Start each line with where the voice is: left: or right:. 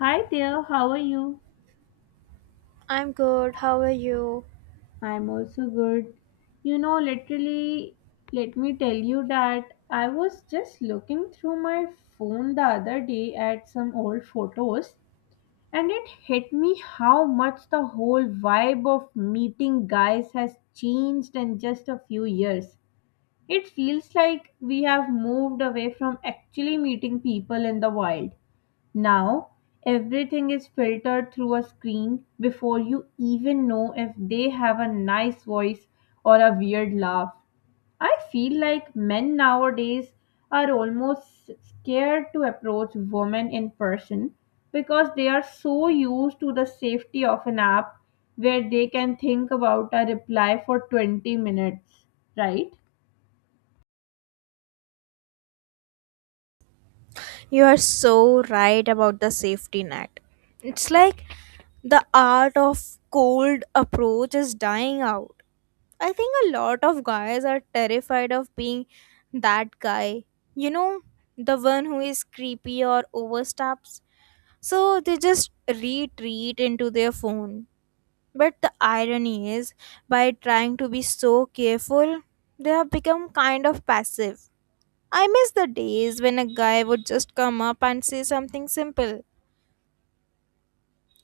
left: Hi there, how are you?
right: I'm good. How are you?
left: I'm also good. You know, literally, let me tell you that I was just looking through my phone the other day at some old photos, and it hit me how much the whole vibe of meeting guys has changed in just a few years. It feels like we have moved away from actually meeting people in the wild. Now, everything is filtered through a screen before you even know if they have a nice voice or a weird laugh. I feel like men nowadays are almost scared to approach women in person because they are so used to the safety of an app where they can think about a reply for 20 minutes, right?
right: You are so right about the safety net. It's like the art of cold approach is dying out. I think a lot of guys are terrified of being that guy. You know, the one who is creepy or oversteps. So they just retreat into their phone. But the irony is, by trying to be so careful, they have become kind of passive. I miss the days when a guy would just come up and say something simple.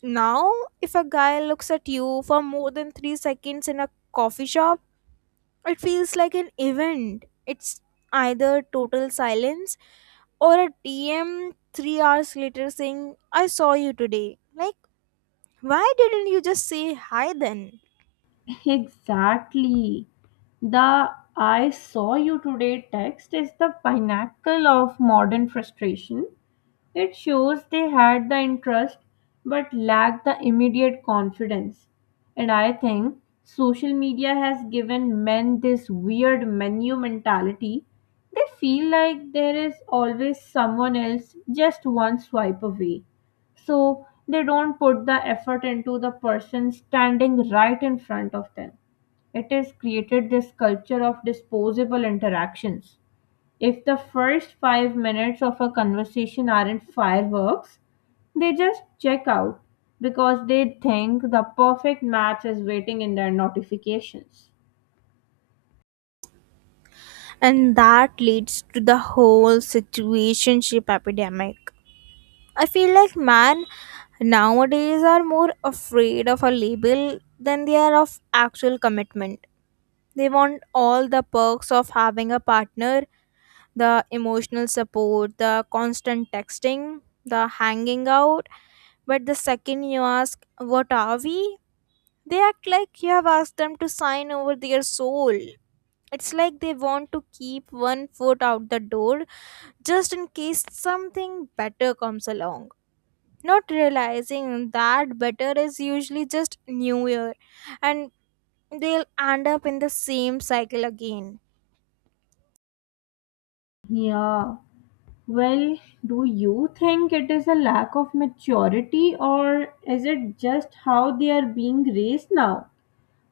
right: Now, if a guy looks at you for more than 3 seconds in a coffee shop, it feels like an event. It's either total silence or a DM 3 hours later saying, "I saw you today." Like, why didn't you just say hi then?
left: Exactly. The "I saw you today" text is the pinnacle of modern frustration. It shows they had the interest but lacked the immediate confidence. And I think social media has given men this weird menu mentality. They feel like there is always someone else just one swipe away. So they don't put the effort into the person standing right in front of them. It has created this culture of disposable interactions. If the first 5 minutes of a conversation aren't fireworks, they just check out because they think the perfect match is waiting in their notifications.
right: And that leads to the whole situationship epidemic. I feel like man, nowadays, are more afraid of a label than they are of actual commitment. They want all the perks of having a partner: the emotional support, the constant texting, the hanging out. But the second you ask, "What are we?" they act like you have asked them to sign over their soul. It's like they want to keep 1 foot out the door just in case something better comes along, not realizing that better is usually just new year, and they'll end up in the same cycle again.
left: Yeah. Well, do you think it is a lack of maturity, or is it just how they are being raised now?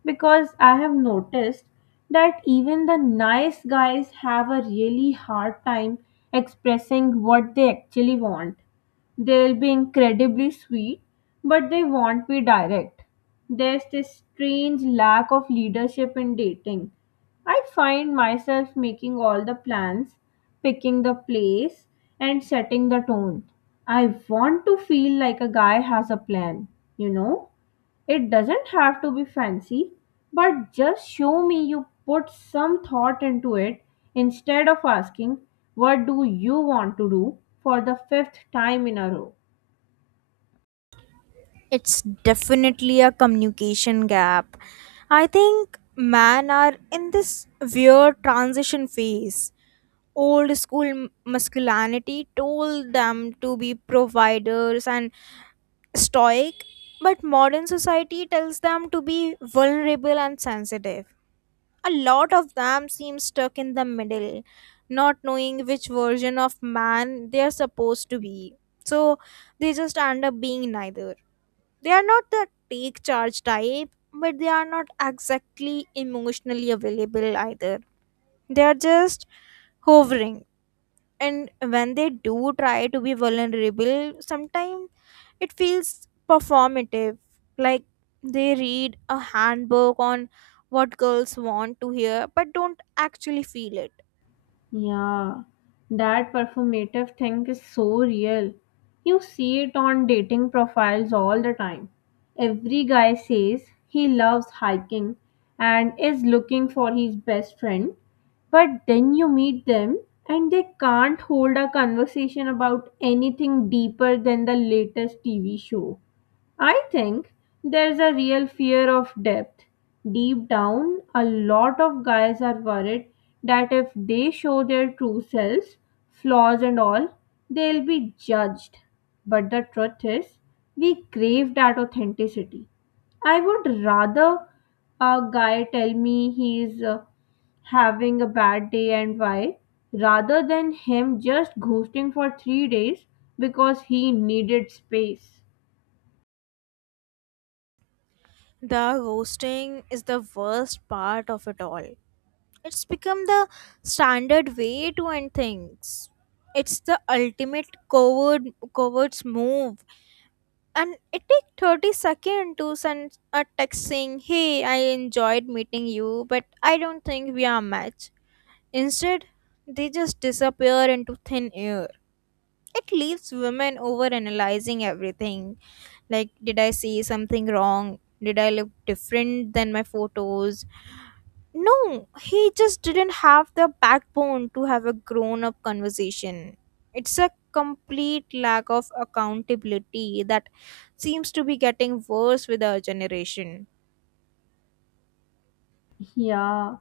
left: Because I have noticed that even the nice guys have a really hard time expressing what they actually want. They'll be incredibly sweet, but they won't be direct. There's this strange lack of leadership in dating. I find myself making all the plans, picking the place, and setting the tone. I want to feel like a guy has a plan, you know? It doesn't have to be fancy, but just show me you put some thought into it instead of asking, "What do you want to do?" for the fifth time in a row.
right: It's definitely a communication gap. I think men are in this weird transition phase. Old school masculinity told them to be providers and stoic, but modern society tells them to be vulnerable and sensitive. A lot of them seem stuck in the middle, not knowing which version of man they are supposed to be. So they just end up being neither. They are not the take charge type, but they are not exactly emotionally available either. They are just hovering. And when they do try to be vulnerable, sometimes it feels performative, like they read a handbook on what girls want to hear but don't actually feel it.
left: Yeah, that performative thing is so real. You see it on dating profiles all the time. Every guy says he loves hiking and is looking for his best friend, but then you meet them and they can't hold a conversation about anything deeper than the latest TV show. I think there's a real fear of depth. Deep down, a lot of guys are worried that if they show their true selves, flaws and all, they'll be judged. But the truth is, we crave that authenticity. I would rather a guy tell me he's having a bad day and why, rather than him just ghosting for 3 days because he needed space.
right: The ghosting is the worst part of it all. It's become the standard way to end things. It's the ultimate covert's move. And it takes 30 seconds to send a text saying, "Hey, I enjoyed meeting you, but I don't think we are a match." Instead, they just disappear into thin air. It leaves women overanalyzing everything. Like, did I say something wrong? Did I look different than my photos? No, he just didn't have the backbone to have a grown up conversation. It's a complete lack of accountability that seems to be getting worse with our generation.
left: Yeah,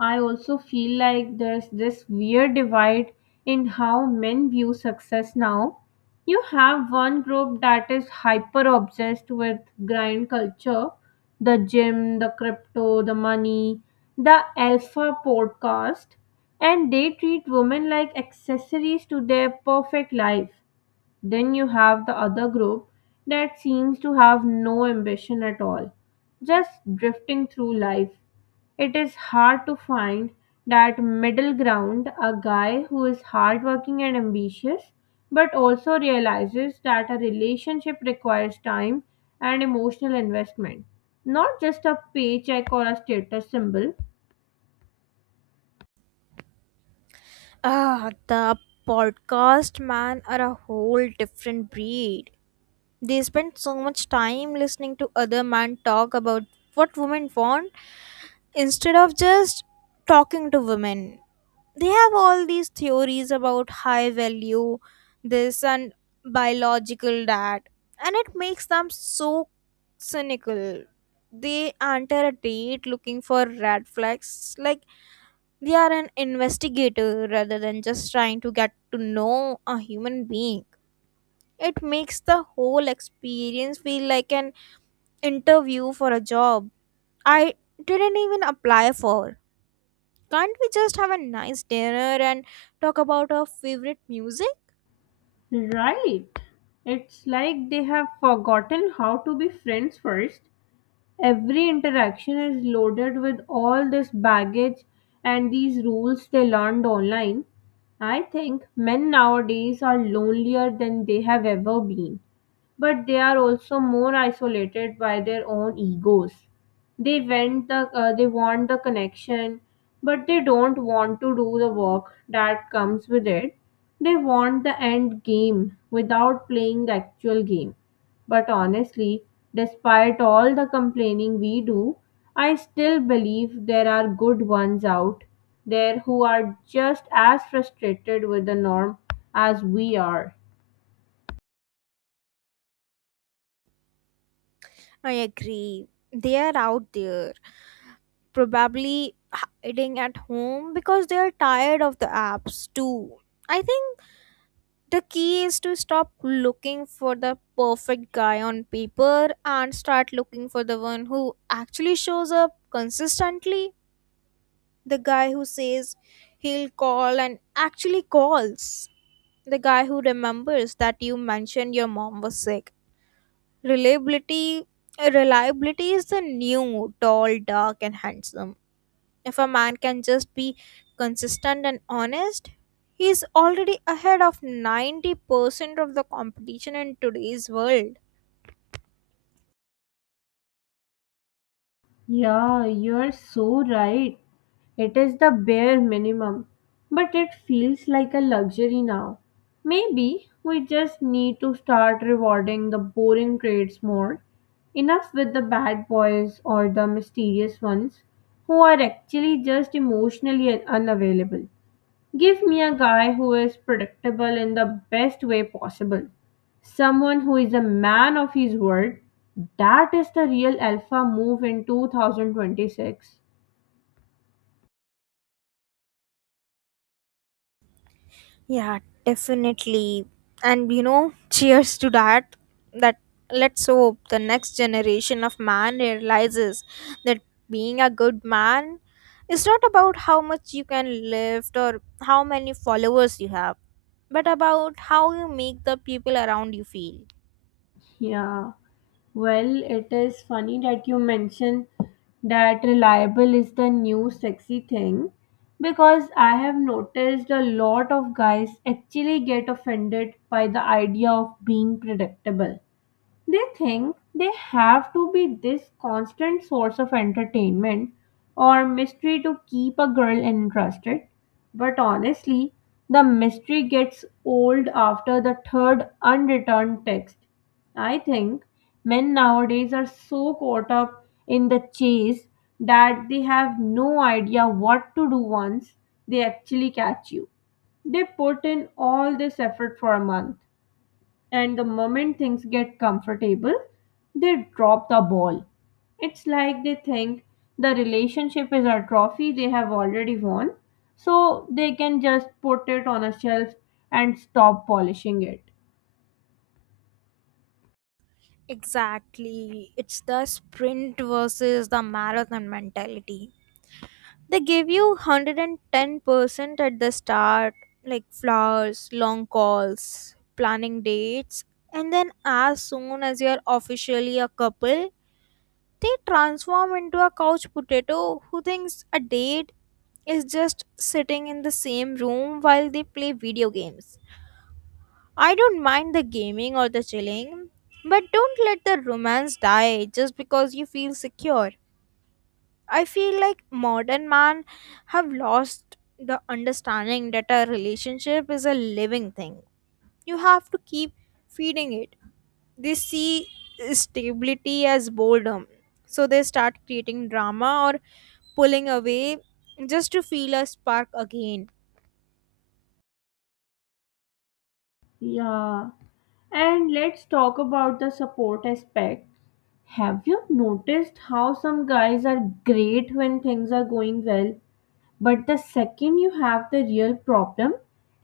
left: I also feel like there's this weird divide in how men view success now. You have one group that is hyper obsessed with grind culture, the gym, the crypto, the money, the alpha podcast, and they treat women like accessories to their perfect life. Then you have the other group that seems to have no ambition at all, just drifting through life. It is hard to find that middle ground, a guy who is hardworking and ambitious, but also realizes that a relationship requires time and emotional investment, not just a paycheck or a status symbol.
right: Ah, the podcast man are a whole different breed. They spend so much time listening to other men talk about what women want instead of just talking to women. They have all these theories about high value this and biological that, and it makes them so cynical. They enter a date looking for red flags like they are an investigator rather than just trying to get to know a human being. It makes the whole experience feel like an interview for a job I didn't even apply for. Can't we just have a nice dinner and talk about our favorite music?
left: Right. It's like they have forgotten how to be friends first. Every interaction is loaded with all this baggage and these rules they learned online. I think men nowadays are lonelier than they have ever been, but they are also more isolated by their own egos. They want the connection, but they don't want to do the work that comes with it. They want the end game without playing the actual game. But honestly, despite all the complaining we do, I still believe there are good ones out there who are just as frustrated with the norm as we are.
right: I agree. They are out there, probably hiding at home because they are tired of the apps too. I think the key is to stop looking for the perfect guy on paper and start looking for the one who actually shows up consistently. The guy who says he'll call and actually calls. The guy who remembers that you mentioned your mom was sick. Reliability reliability is the new tall, dark and handsome. If a man can just be consistent and honest, he is already ahead of 90% of the competition in today's world.
left: Yeah, you are so right. It is the bare minimum, but it feels like a luxury now. Maybe we just need to start rewarding the boring trades more. Enough with the bad boys or the mysterious ones who are actually just emotionally unavailable. Give me a guy who is predictable in the best way possible. Someone who is a man of his word. That is the real alpha move in 2026.
right: Yeah, definitely. And you know, cheers to that. That let's hope the next generation of man realizes that being a good man is not about how much you can lift or how many followers you have, but about how you make the people around you feel.
left: Yeah. Well, it is funny that you mention that reliable is the new sexy thing, because I have noticed a lot of guys actually get offended by the idea of being predictable. They think they have to be this constant source of entertainment or mystery to keep a girl interested. But honestly, the mystery gets old after the third unreturned text. I think men nowadays are so caught up in the chase that they have no idea what to do once they actually catch you. They put in all this effort for a month, and the moment things get comfortable, they drop the ball. It's like they think the relationship is a trophy they have already won, so they can just put it on a shelf and stop polishing it.
right: Exactly. It's the sprint versus the marathon mentality. They give you 110% at the start, like flowers, long calls, planning dates, and then as soon as you're officially a couple, they transform into a couch potato who thinks a date is just sitting in the same room while they play video games. I don't mind the gaming or the chilling, but don't let the romance die just because you feel secure. I feel like modern man have lost the understanding that a relationship is a living thing. You have to keep feeding it. They see stability as boredom. So they start creating drama or pulling away just to feel a spark again.
left: Yeah. And let's talk about the support aspect. Have you noticed how some guys are great when things are going well, but the second you have the real problem,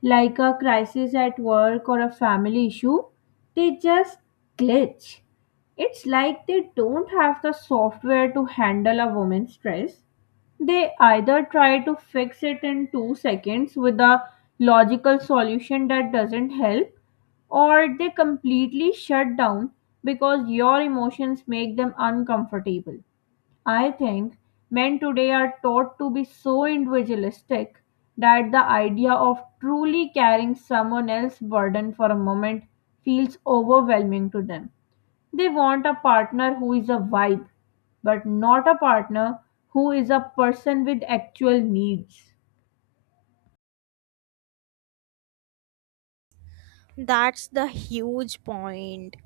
left: like a crisis at work or a family issue, they just glitch. It's like they don't have the software to handle a woman's stress. They either try to fix it in 2 seconds with a logical solution that doesn't help, or they completely shut down because your emotions make them uncomfortable. I think men today are taught to be so individualistic that the idea of truly carrying someone else's burden for a moment feels overwhelming to them. They want a partner who is a vibe, but not a partner who is a person with actual needs.
right: That's the huge point.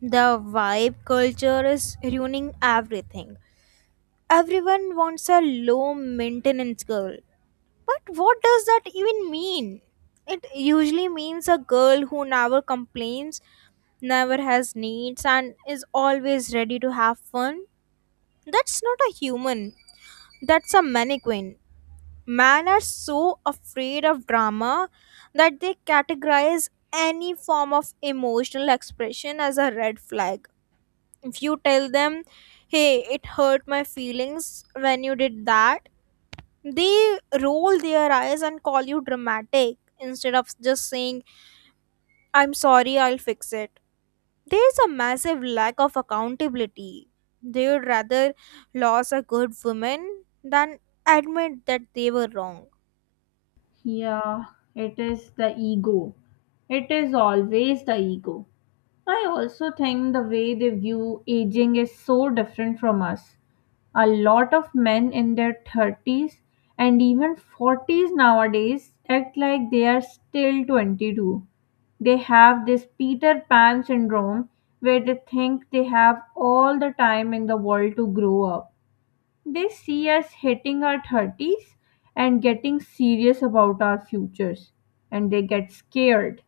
right: The vibe culture is ruining everything. Everyone wants a low maintenance girl. But what does that even mean? It usually means a girl who never complains, never has needs, and is always ready to have fun. That's not a human, that's a mannequin. Men are so afraid of drama that they categorize any form of emotional expression as a red flag. If you tell them, "Hey, it hurt my feelings when you did that," they roll their eyes and call you dramatic instead of just saying, "I'm sorry, I'll fix it." There's a massive lack of accountability. They would rather lose a good woman than admit that they were wrong.
left: Yeah, it is the ego. It is always the ego. I also think the way they view aging is so different from us. A lot of men in their 30s and even 40s nowadays act like they are still 22. They have this Peter Pan syndrome where they think they have all the time in the world to grow up. They see us hitting our 30s and getting serious about our futures, and they get scared.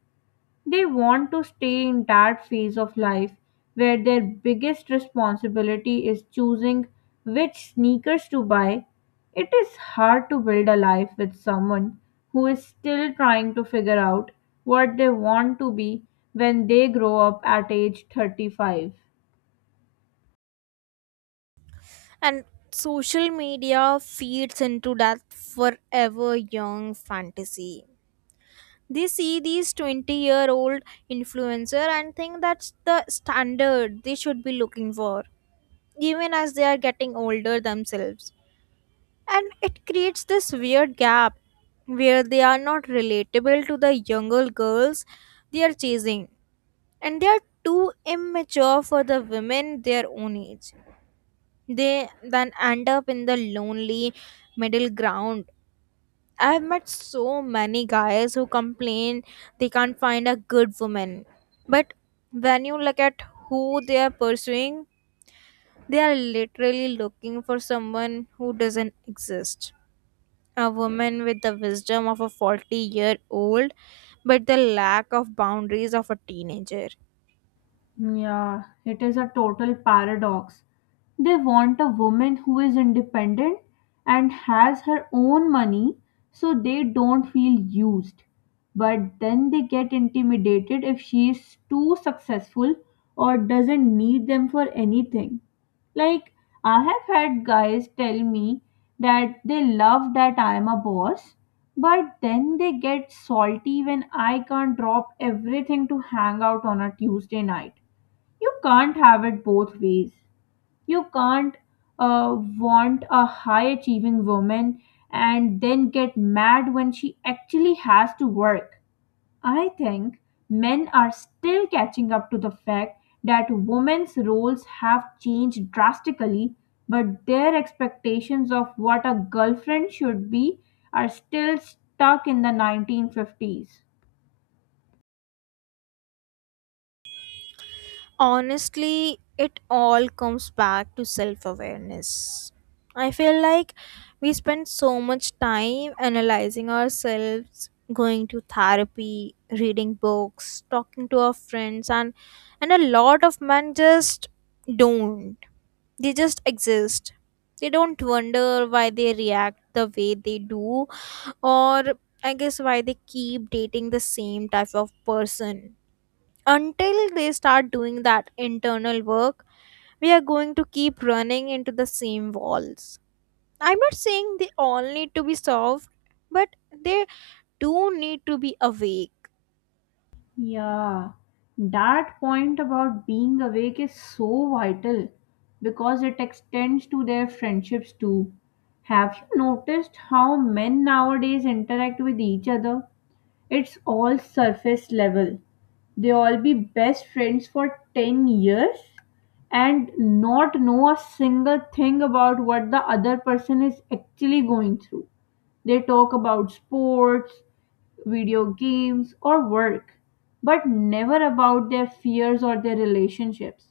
left: They want to stay in that phase of life where their biggest responsibility is choosing which sneakers to buy. It is hard to build a life with someone who is still trying to figure out what they want to be when they grow up at age 35.
right: And social media feeds into that forever young fantasy. They see these 20-year-old influencer and think that's the standard they should be looking for, even as they are getting older themselves. And it creates this weird gap where they are not relatable to the younger girls they are chasing, and they are too immature for the women their own age. They then end up in the lonely middle ground. I've met so many guys who complain they can't find a good woman. But when you look at who they are pursuing, they are literally looking for someone who doesn't exist: a woman with the wisdom of a 40-year-old, but the lack of boundaries of a teenager.
left: Yeah, it is a total paradox. They want a woman who is independent and has her own money so they don't feel used. But then they get intimidated if she is too successful or doesn't need them for anything. Like, I have had guys tell me that they love that I am a boss, but then they get salty when I can't drop everything to hang out on a Tuesday night. You can't have it both ways. You can't want a high achieving woman and then get mad when she actually has to work. I think men are still catching up to the fact that women's roles have changed drastically, but their expectations of what a girlfriend should be are still stuck in the 1950s.
right: Honestly, it all comes back to self awareness. I feel like we spend so much time analyzing ourselves, going to therapy, reading books, talking to our friends, and a lot of men just don't. They just exist. They don't wonder why they react the way they do, or I guess why they keep dating the same type of person. Until they start doing that internal work, we are going to keep running into the same walls. I'm not saying they all need to be solved, but they do need to be awake.
left: Yeah, that point about being awake is so vital because it extends to their friendships too. Have you noticed how men nowadays interact with each other? It's all surface level. They all be best friends for 10 years and not know a single thing about what the other person is actually going through. They talk about sports, video games, or work, but never about their fears or their relationships.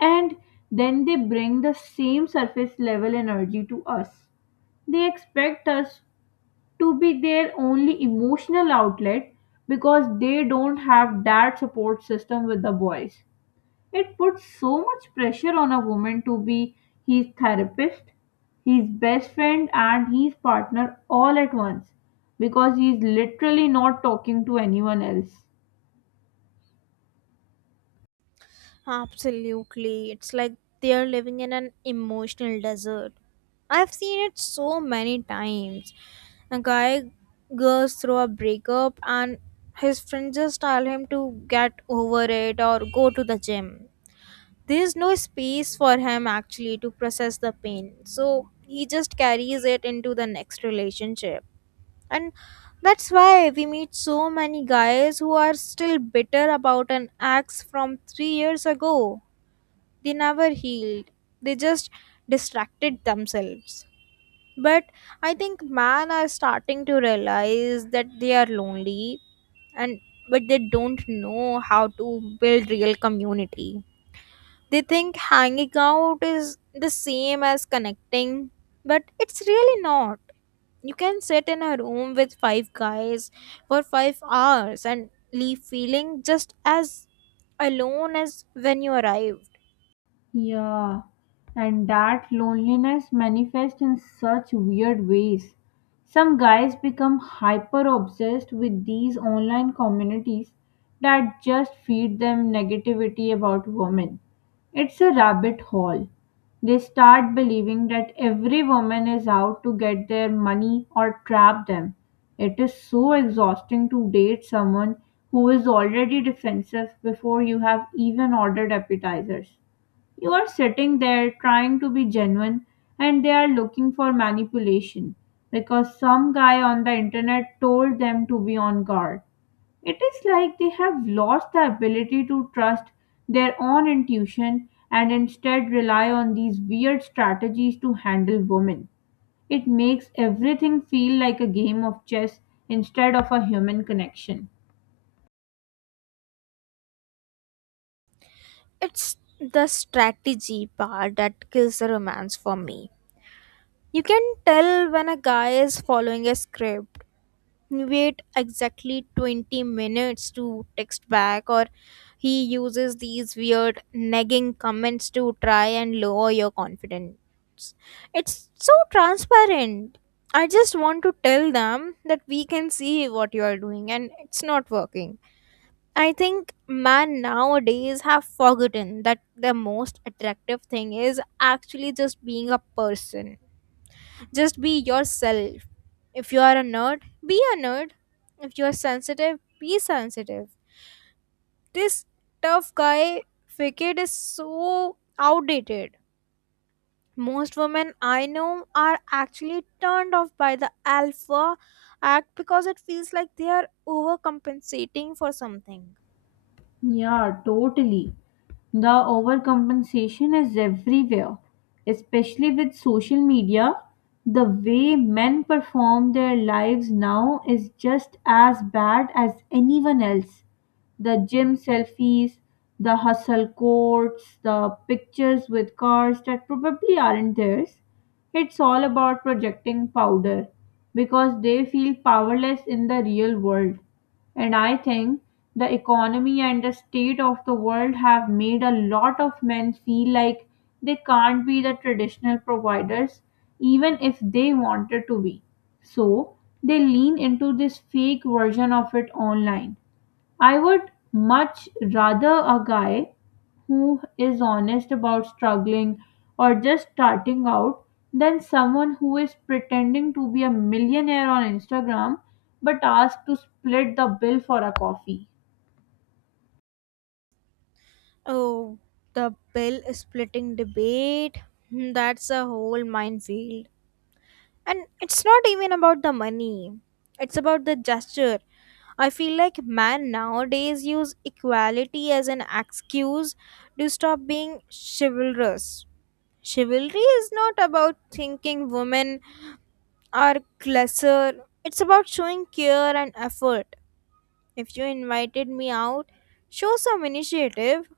left: And then they bring the same surface level energy to us. They expect us to be their only emotional outlet because they don't have that support system with the boys. It puts so much pressure on a woman to be his therapist, his best friend, and his partner all at once, because he is literally not talking to anyone else.
right: Absolutely. It's like they're living in an emotional desert. I've seen it so many times. A guy goes through a breakup and his friends just tell him to get over it or go to the gym. There's no space for him actually to process the pain. So he just carries it into the next relationship. And that's why we meet so many guys who are still bitter about an ex from 3 years ago. They never healed, they just distracted themselves. But I think man are starting to realize that they are lonely, and but they don't know how to build real community. They think hanging out is the same as connecting, but it's really not. You can sit in a room with five guys for 5 hours and leave feeling just as alone as when you arrive.
left: Yeah, and that loneliness manifests in such weird ways. Some guys become hyper obsessed with these online communities that just feed them negativity about women. It's a rabbit hole. They start believing that every woman is out to get their money or trap them. It is so exhausting to date someone who is already defensive before you have even ordered appetizers. You are sitting there trying to be genuine, and they are looking for manipulation because some guy on the internet told them to be on guard. It is like they have lost the ability to trust their own intuition and instead rely on these weird strategies to handle women. It makes everything feel like a game of chess instead of a human connection.
right: It's the strategy part that kills the romance for me. You can tell when a guy is following a script. Wait exactly 20 minutes to text back, or he uses these weird nagging comments to try and lower your confidence. It's so transparent. I just want to tell them that we can see what you are doing and it's not working. I think man nowadays have forgotten that the most attractive thing is actually just being a person. Just be yourself. If you are a nerd, be a nerd. If you are sensitive, be sensitive. This tough guy facade is so outdated. Most women I know are actually turned off by the alpha act because it feels like they are overcompensating for something.
left: Yeah, totally. The overcompensation is everywhere, especially with social media. The way men perform their lives now is just as bad as anyone else. The gym selfies, the hustle quotes, the pictures with cars that probably aren't theirs. It's all about projecting powder because they feel powerless in the real world. And I think the economy and the state of the world have made a lot of men feel like they can't be the traditional providers, even if they wanted to be. So they lean into this fake version of it online. I would much rather a guy who is honest about struggling or just starting out than someone who is pretending to be a millionaire on Instagram but asked to split the bill for a coffee.
right: Oh, the bill splitting debate. Hmm, that's a whole minefield. And it's not even about the money, it's about the gesture. I feel like men nowadays use equality as an excuse to stop being chivalrous. Chivalry is not about thinking women are lesser, it's about showing care and effort. If you invited me out, show some initiative.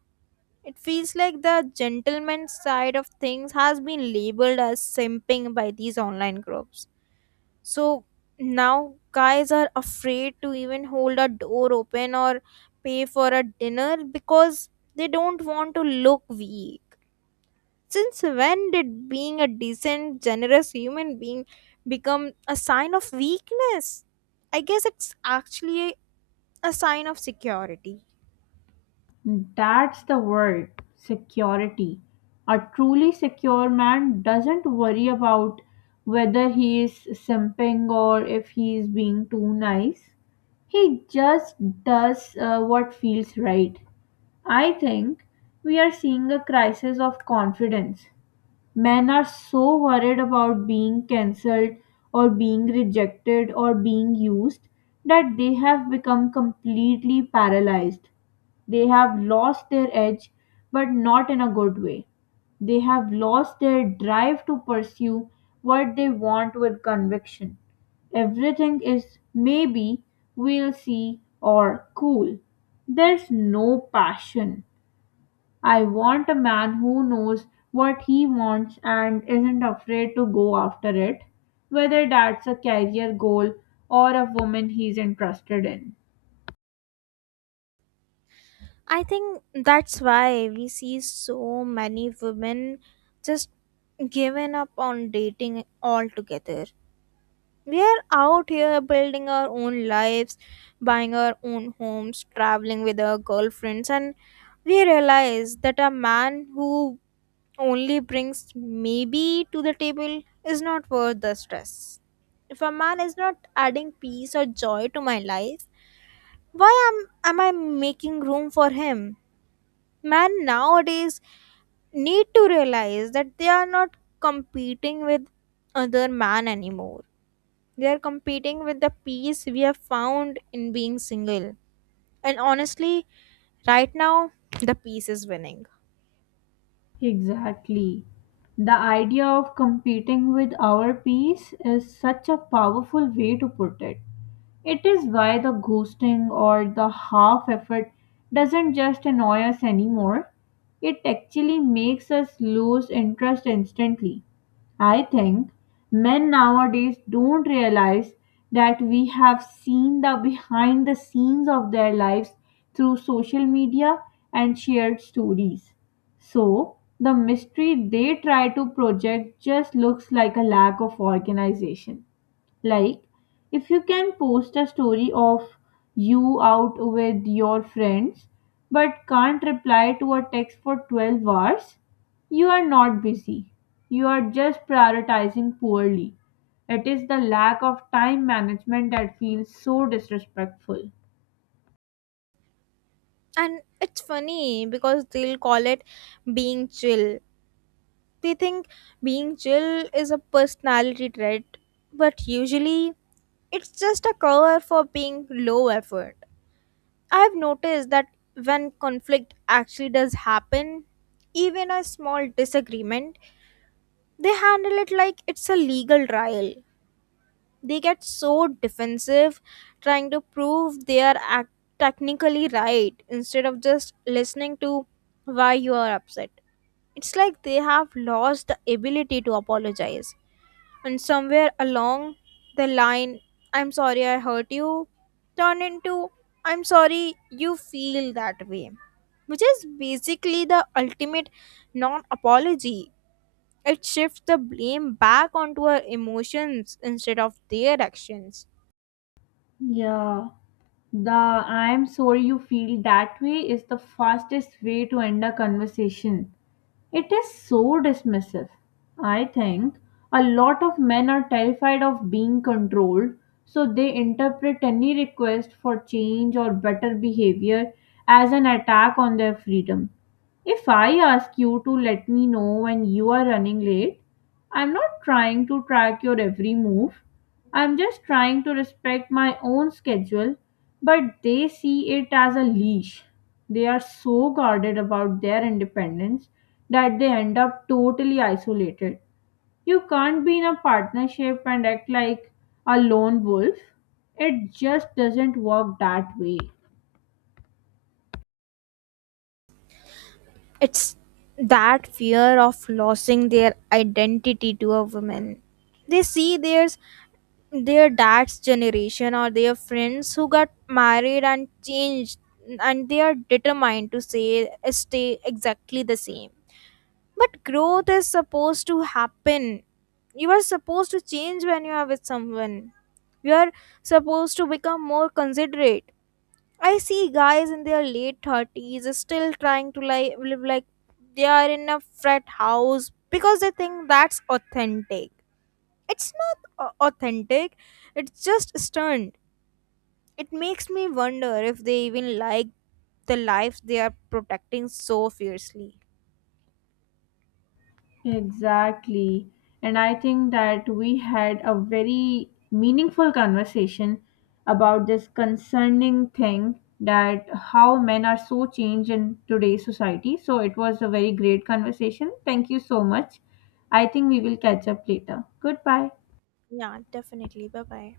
right: It feels like the gentleman side of things has been labeled as simping by these online groups. So now guys are afraid to even hold a door open or pay for a dinner because they don't want to look weak. Since when did being a decent, generous human being become a sign of weakness? I guess it's actually a sign of security.
left: That's the word, security. A truly secure man doesn't worry about whether he is simping or if he is being too nice. He just does what feels right. I think we are seeing a crisis of confidence. Men are so worried about being cancelled or being rejected or being used that they have become completely paralyzed. They have lost their edge, but not in a good way. They have lost their drive to pursue what they want with conviction. Everything is maybe, we'll see, or cool. There's no passion. I want a man who knows what he wants and isn't afraid to go after it, whether that's a career goal or a woman he's interested in.
right: I think that's why we see so many women just given up on dating altogether. We are out here building our own lives, buying our own homes, traveling with our girlfriends, and we realize that a man who only brings maybe to the table is not worth the stress. If a man is not adding peace or joy to my life, why am I making room for him? Men nowadays need to realize that they are not competing with other man anymore. They are competing with the peace we have found in being single. And honestly, right now, the peace is winning.
left: Exactly. The idea of competing with our peace is such a powerful way to put it. It is why the ghosting or the half effort doesn't just annoy us anymore, it actually makes us lose interest instantly. I think men nowadays don't realize that we have seen the behind the scenes of their lives through social media and shared stories. So, the mystery they try to project just looks like a lack of organization. Like, if you can post a story of you out with your friends but can't reply to a text for 12 hours, you are not busy. You are just prioritizing poorly. It is the lack of time management that feels so disrespectful.
right: And it's funny because they'll call it being chill. They think being chill is a personality trait, but usually it's just a cover for being low effort. I've noticed that when conflict actually does happen, even a small disagreement, they handle it like it's a legal trial. They get so defensive trying to prove they are technically right instead of just listening to why you are upset. It's like they have lost the ability to apologize. And somewhere along the line, "I'm sorry I hurt you" turn into "I'm sorry you feel that way," which is basically the ultimate non apology. It shifts the blame back onto our emotions instead of their actions.
left: Yeah. The "I'm sorry you feel that way" is the fastest way to end a conversation. It is so dismissive. I think a lot of men are terrified of being controlled, so they interpret any request for change or better behavior as an attack on their freedom. If I ask you to let me know when you are running late, I'm not trying to track your every move. I'm just trying to respect my own schedule, but they see it as a leash. They are so guarded about their independence that they end up totally isolated. You can't be in a partnership and act like a lone wolf. It just doesn't work that way.
right: It's that fear of losing their identity to a woman. They see their dad's generation or their friends who got married and changed, and they are determined to say stay exactly the same. But growth is supposed to happen. You are supposed to change when you are with someone. You are supposed to become more considerate. I see guys in their late 30s still trying to like live like they are in a frat house because they think that's authentic. It's not authentic, it's just stern. It makes me wonder if they even like the lives they are protecting so fiercely.
left: Exactly. And I think that we had a very meaningful conversation about this concerning thing, that how men are so changed in today's society. So it was a very great conversation. Thank you so much. I think we will catch up later. Goodbye.
right: Yeah, definitely. Bye bye.